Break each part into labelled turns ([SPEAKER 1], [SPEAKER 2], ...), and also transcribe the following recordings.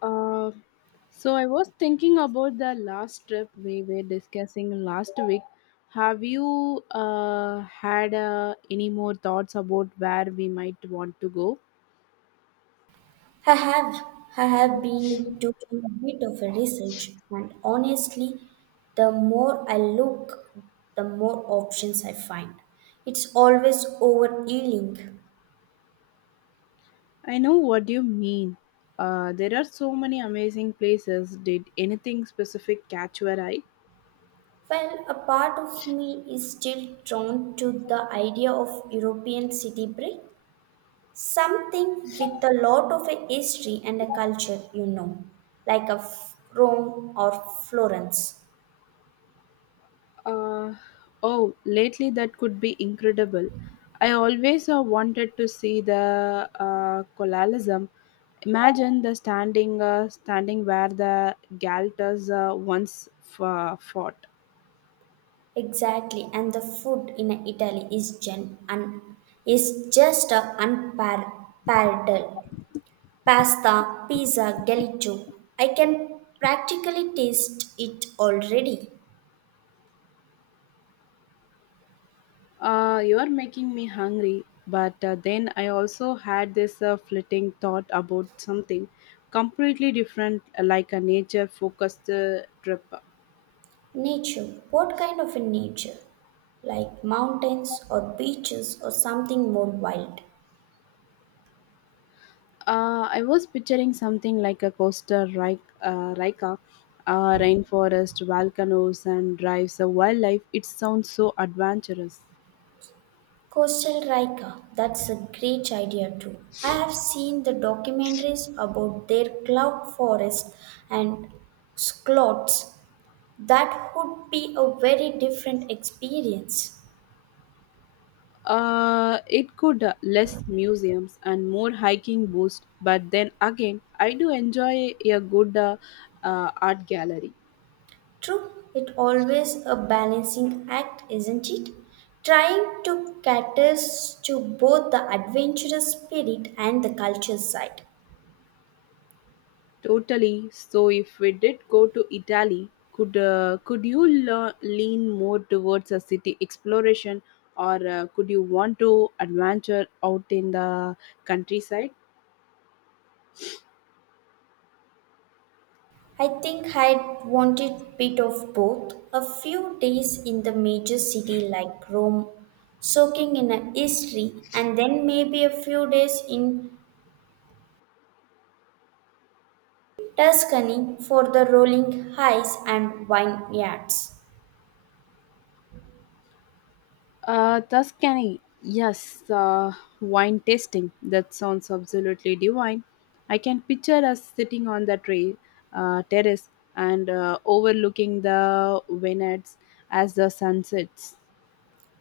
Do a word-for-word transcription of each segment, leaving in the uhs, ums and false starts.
[SPEAKER 1] Uh, so I was thinking about the last trip we were discussing last week. Have you uh, had uh, any more thoughts about where we might want to go?
[SPEAKER 2] I have I have been doing a bit of a research and honestly the more I look the more options I find. It's always overealing.
[SPEAKER 1] I know what you mean. Uh, there are so many amazing places. Did anything specific catch your eye?
[SPEAKER 2] Well a part of me is still drawn to the idea of European city break. Something with a lot of a history and a culture, you know, like a F- Rome or Florence.
[SPEAKER 1] Uh, oh, lately that could be incredible. I always uh, wanted to see the uh, colonialism. Imagine the standing, uh, standing where the Galters uh, once f- fought.
[SPEAKER 2] Exactly, and the food in Italy is gen and is just a unparalleled. Pasta, pizza, gelato. I can practically taste it already.
[SPEAKER 1] Uh, you are making me hungry, but uh, then I also had this uh, flitting thought about something completely different, uh, like a nature-focused uh, trip.
[SPEAKER 2] Nature. What kind of a nature? Like mountains or beaches or something more wild.
[SPEAKER 1] Uh, I was picturing something like a Costa Rica, uh, Rica uh, rainforest, volcanoes, and drives of wildlife. It sounds so adventurous.
[SPEAKER 2] Coastal Rica. That's a great idea too. I have seen the documentaries about their cloud forest and Sklots. That would be a very different experience.
[SPEAKER 1] Uh, it could uh, less museums and more hiking boost, but then again, I do enjoy a good uh, uh, art gallery.
[SPEAKER 2] True, it always a balancing act, isn't it? Trying to cater to both the adventurous spirit and the culture side.
[SPEAKER 1] Totally. So if we did go to Italy, could uh, could you le- lean more towards a city exploration, or uh, could you want to adventure out in the countryside?
[SPEAKER 2] I think I'd wanted bit of both. A few days in the major city like Rome, soaking in a history, and then maybe a few days in Tuscany for the rolling highs and vineyards.
[SPEAKER 1] Uh, Tuscany. Yes, uh, wine tasting. That sounds absolutely divine. I can picture us sitting on the tray, uh, terrace and uh, overlooking the vineyards as the sun sets.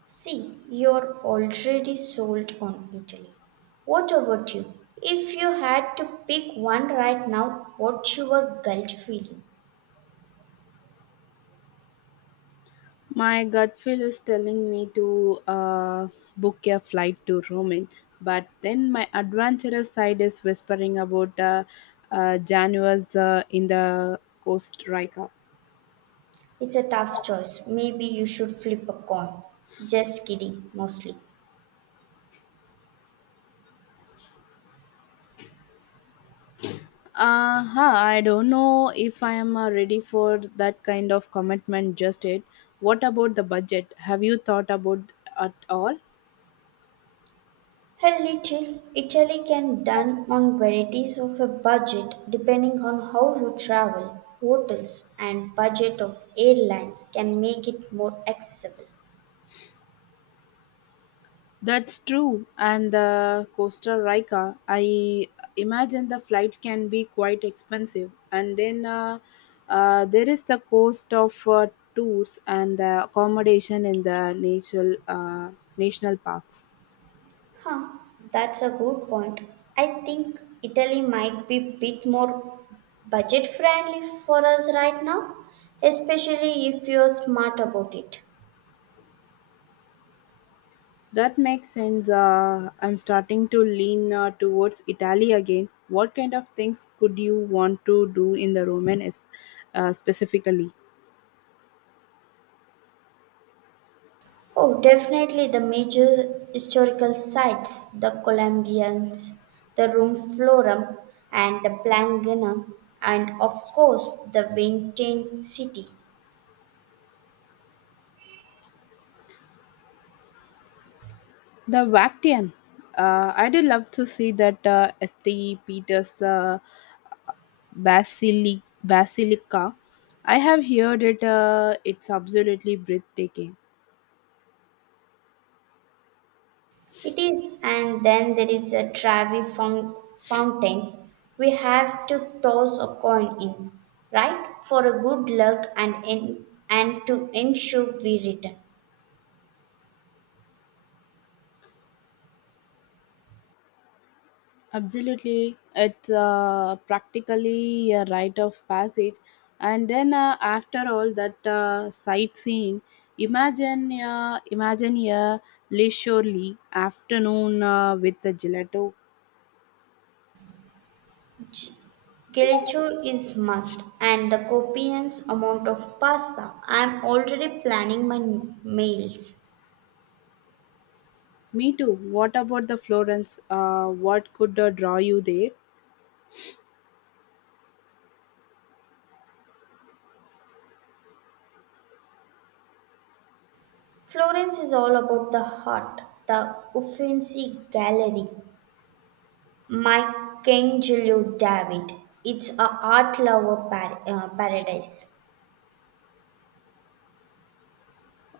[SPEAKER 2] See, you're already sold on Italy. What about you? If you had to pick one right now, what's your gut feeling?
[SPEAKER 1] My gut feel is telling me to uh, book a flight to Rome, but then my adventurous side is whispering about uh, uh, Januars uh, in the Coast Rica.
[SPEAKER 2] It's a tough choice. Maybe you should flip a coin. Just kidding, mostly.
[SPEAKER 1] Uh, huh, I don't know if I am uh, ready for that kind of commitment just yet. What about the budget? Have you thought about at all?
[SPEAKER 2] A little. Italy can done on varieties of a budget depending on how you travel. Hotels and budget of airlines can make it more accessible.
[SPEAKER 1] That's true. And the Costa Rica, I imagine the flights can be quite expensive. And then uh, uh, there is the cost of uh, tours and the accommodation in the natural uh, national parks.
[SPEAKER 2] Huh, that's a good point. I think Italy might be a bit more budget friendly for us right now, especially if you're smart about it.
[SPEAKER 1] That makes sense. Uh, I'm starting to lean uh, towards Italy again. What kind of things could you want to do in the Roman is, uh, specifically?
[SPEAKER 2] Oh, definitely the major historical sites, the Columbians, the Rum Florum, and the Planganum, and of course the Vatican City.
[SPEAKER 1] The Vatican. Uh, I did love to see that uh, Saint Peter's uh, Basili- Basilica. I have heard it. Uh, it's absolutely breathtaking.
[SPEAKER 2] It is, and then there is a Travi foun- fountain we have to toss a coin in, right? For a good luck and in, and to ensure we return.
[SPEAKER 1] Absolutely, it's uh, practically a rite of passage. And then uh, after all that uh, sightseeing, imagine uh, imagine a leisurely afternoon uh, with a gelato.
[SPEAKER 2] G- Gelato is must, and the copious amount of pasta. I am already planning my n- meals.
[SPEAKER 1] Me too. What about the Florence? Uh, what could uh, draw you there?
[SPEAKER 2] Florence is all about the heart, the Uffizi Gallery, Michelangelo David. It's a art lover par- uh, paradise.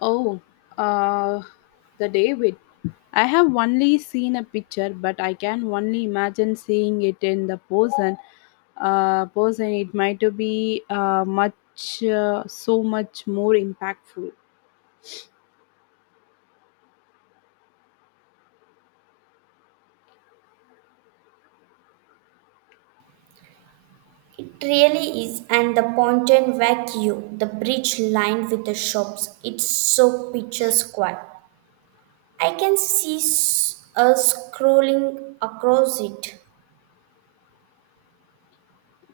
[SPEAKER 1] Oh, uh, the David. I have only seen a picture, but I can only imagine seeing it in the person. Uh, person, it might be uh, much, uh, so much more impactful.
[SPEAKER 2] It really is, and the Ponton Vecchio, the bridge lined with the shops, it's so picture square. I can see s- us scrolling across it.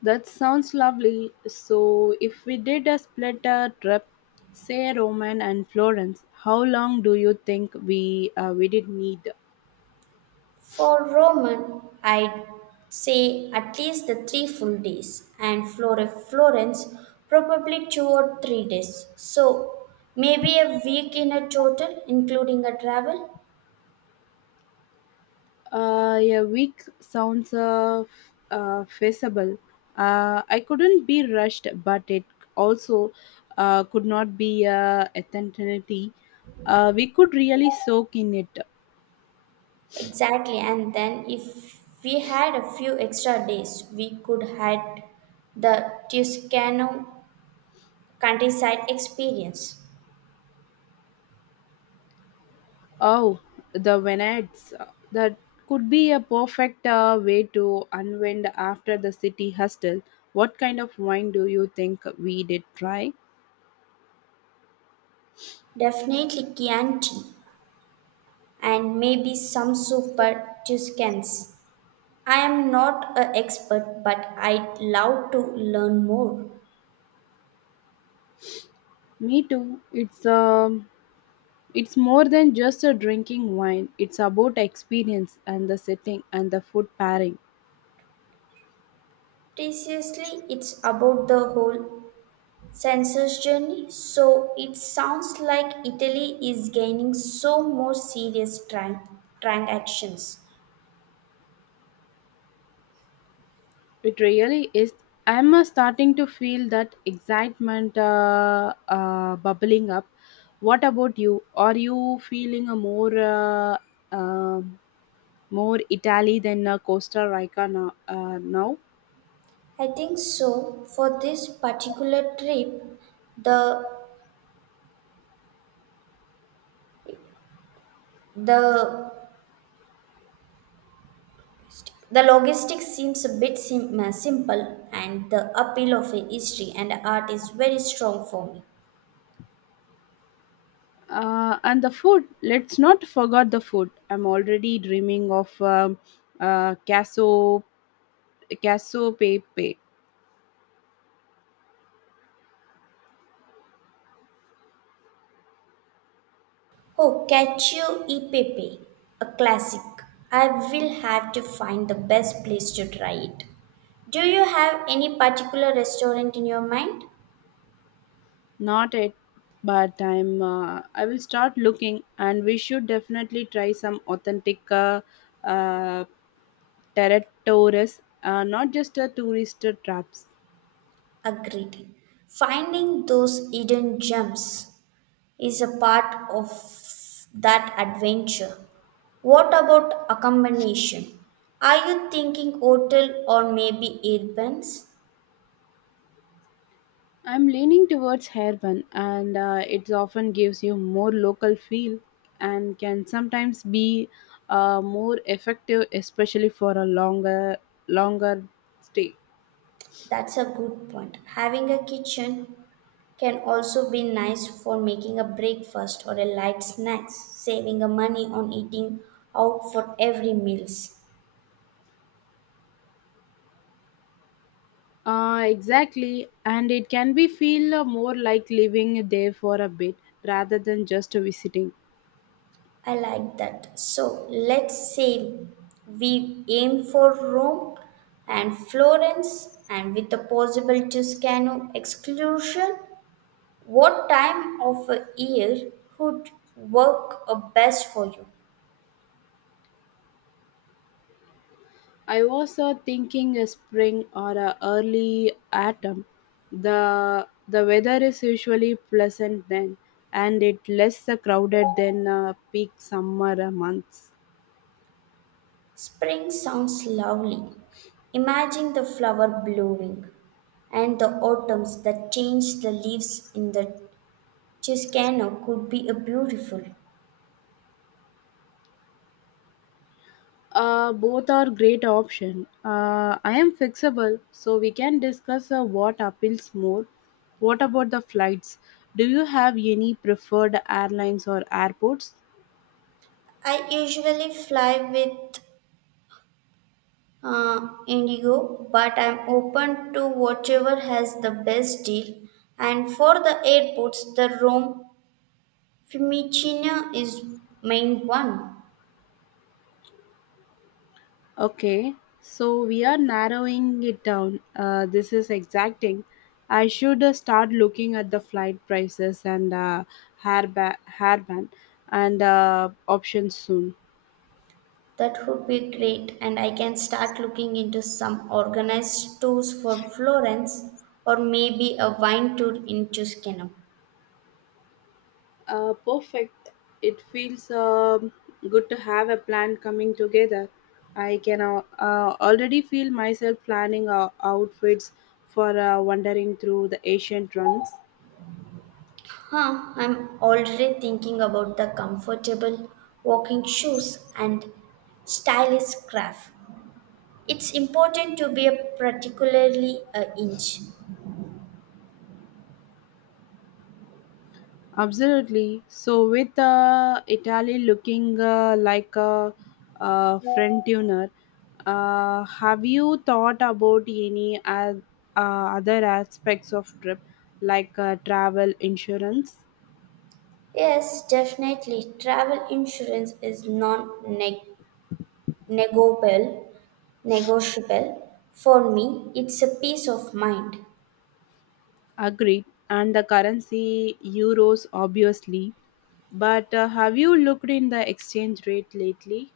[SPEAKER 1] That sounds lovely. So, if we did a split uh, trip, say Roman and Florence, how long do you think we uh, we did need?
[SPEAKER 2] For Roman, I'd say at least the three full days, and Flore- Florence probably two or three days. So maybe a week in a total, including a travel.
[SPEAKER 1] Uh, a week sounds uh, f- uh, feasible. Uh, I couldn't be rushed, but it also uh, could not be uh, eternity. Uh, we could really soak in it.
[SPEAKER 2] Exactly, and then if we had a few extra days, we could had the Tuscano countryside experience.
[SPEAKER 1] Oh, the Venads. That could be a perfect uh, way to unwind after the city hustle. What kind of wine do you think we did try?
[SPEAKER 2] Definitely Chianti and maybe some super Tuscans. I am not an expert, but I'd love to learn more.
[SPEAKER 1] Me too. It's um It's more than just a drinking wine, it's about experience and the setting and the food pairing.
[SPEAKER 2] Precisely, it's about the whole census journey, so it sounds like Italy is gaining so more serious tran- transactions.
[SPEAKER 1] It really is. I'm uh, starting to feel that excitement uh, uh, bubbling up. What about you? Are you feeling a more uh, um more Italy than uh, Costa Rica now? Uh, now?
[SPEAKER 2] I think so. For this particular trip, the the the logistics seems a bit sim- uh, simple, and the appeal of a history and art is very strong for me.
[SPEAKER 1] Uh, and the food. Let's not forget the food. I'm already dreaming of um, uh, casso casso pepe.
[SPEAKER 2] Oh, Cacio e Pepe, a classic. I will have to find the best place to try it. Do you have any particular restaurant in your mind?
[SPEAKER 1] Not at bad time. Uh, I will start looking, and we should definitely try some authentic uh, uh, territories, uh, not just a tourist traps.
[SPEAKER 2] Agreed. Finding those hidden gems is a part of that adventure. What about accommodation? Are you thinking hotel or maybe Airbnb?
[SPEAKER 1] I'm leaning towards hairbun, and uh, it often gives you more local feel and can sometimes be uh, more effective, especially for a longer longer stay.
[SPEAKER 2] That's a good point. Having a kitchen can also be nice for making a breakfast or a light snacks, saving a money on eating out for every meals.
[SPEAKER 1] Uh, exactly, and it can be feel uh, more like living there for a bit rather than just visiting.
[SPEAKER 2] I like that. So let's say we aim for Rome and Florence and with the possible Tuscano exclusion, what time of a year would work uh, best for you?
[SPEAKER 1] I was uh, thinking a spring or a early autumn. The the weather is usually pleasant then, and it less uh, crowded than uh, peak summer uh, months.
[SPEAKER 2] Spring sounds lovely. Imagine the flower blooming and the autumns that change the leaves in the Tuscano could be a beautiful.
[SPEAKER 1] Uh, both are great option. Uh, I am fixable, so we can discuss uh, what appeals more. What about the flights? Do you have any preferred airlines or airports?
[SPEAKER 2] I usually fly with uh, Indigo, but I'm open to whatever has the best deal. And for the airports, the Rome Fiumicino is main one.
[SPEAKER 1] Okay, so we are narrowing it down. Uh, this is exacting. I should uh, start looking at the flight prices and uh, hairband, hairband and uh, options soon.
[SPEAKER 2] That would be great, and I can start looking into some organized tours for Florence or maybe a wine tour into Tuscany.
[SPEAKER 1] Uh, perfect. It feels um, good to have a plan coming together. I can uh, uh, already feel myself planning uh, outfits for uh, wandering through the ancient ruins.
[SPEAKER 2] Huh, I'm already thinking about the comfortable walking shoes and stylish craft. It's important to be a particularly a inch.
[SPEAKER 1] Absolutely. So, with uh, Italy looking uh, like a, uh front tuner, uh, have you thought about any uh, uh, other aspects of trip like uh, travel insurance?
[SPEAKER 2] Yes, definitely. Travel insurance is non-negotiable. Negotiable for me. It's a peace of mind.
[SPEAKER 1] Agreed. And the currency, euros, obviously. But uh, have you looked in the exchange rate lately?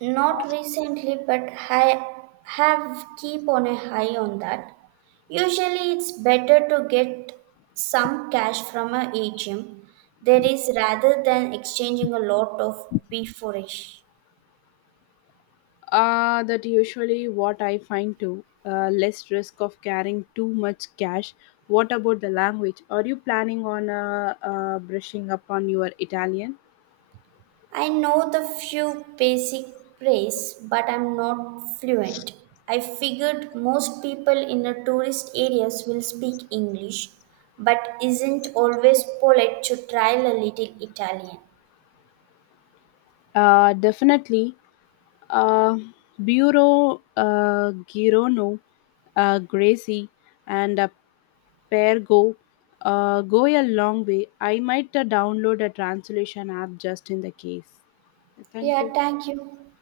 [SPEAKER 2] Not recently, but I have keep on a high on that. Usually, it's better to get some cash from a ATM. There is rather than exchanging a lot of beforeish.
[SPEAKER 1] Uh, that usually what I find too. Uh, less risk of carrying too much cash. What about the language? Are you planning on uh, uh, brushing up on your Italian?
[SPEAKER 2] I know the few basic praise, but I'm not fluent. I figured most people in the tourist areas will speak English, but isn't always polite to try a little Italian.
[SPEAKER 1] Uh, definitely. Uh, Bureau uh, Girono, uh, Gracie, and uh, pair go uh, go a long way. I might uh, download a translation app just in the case. Thank
[SPEAKER 2] Yeah,
[SPEAKER 1] you.
[SPEAKER 2] thank you.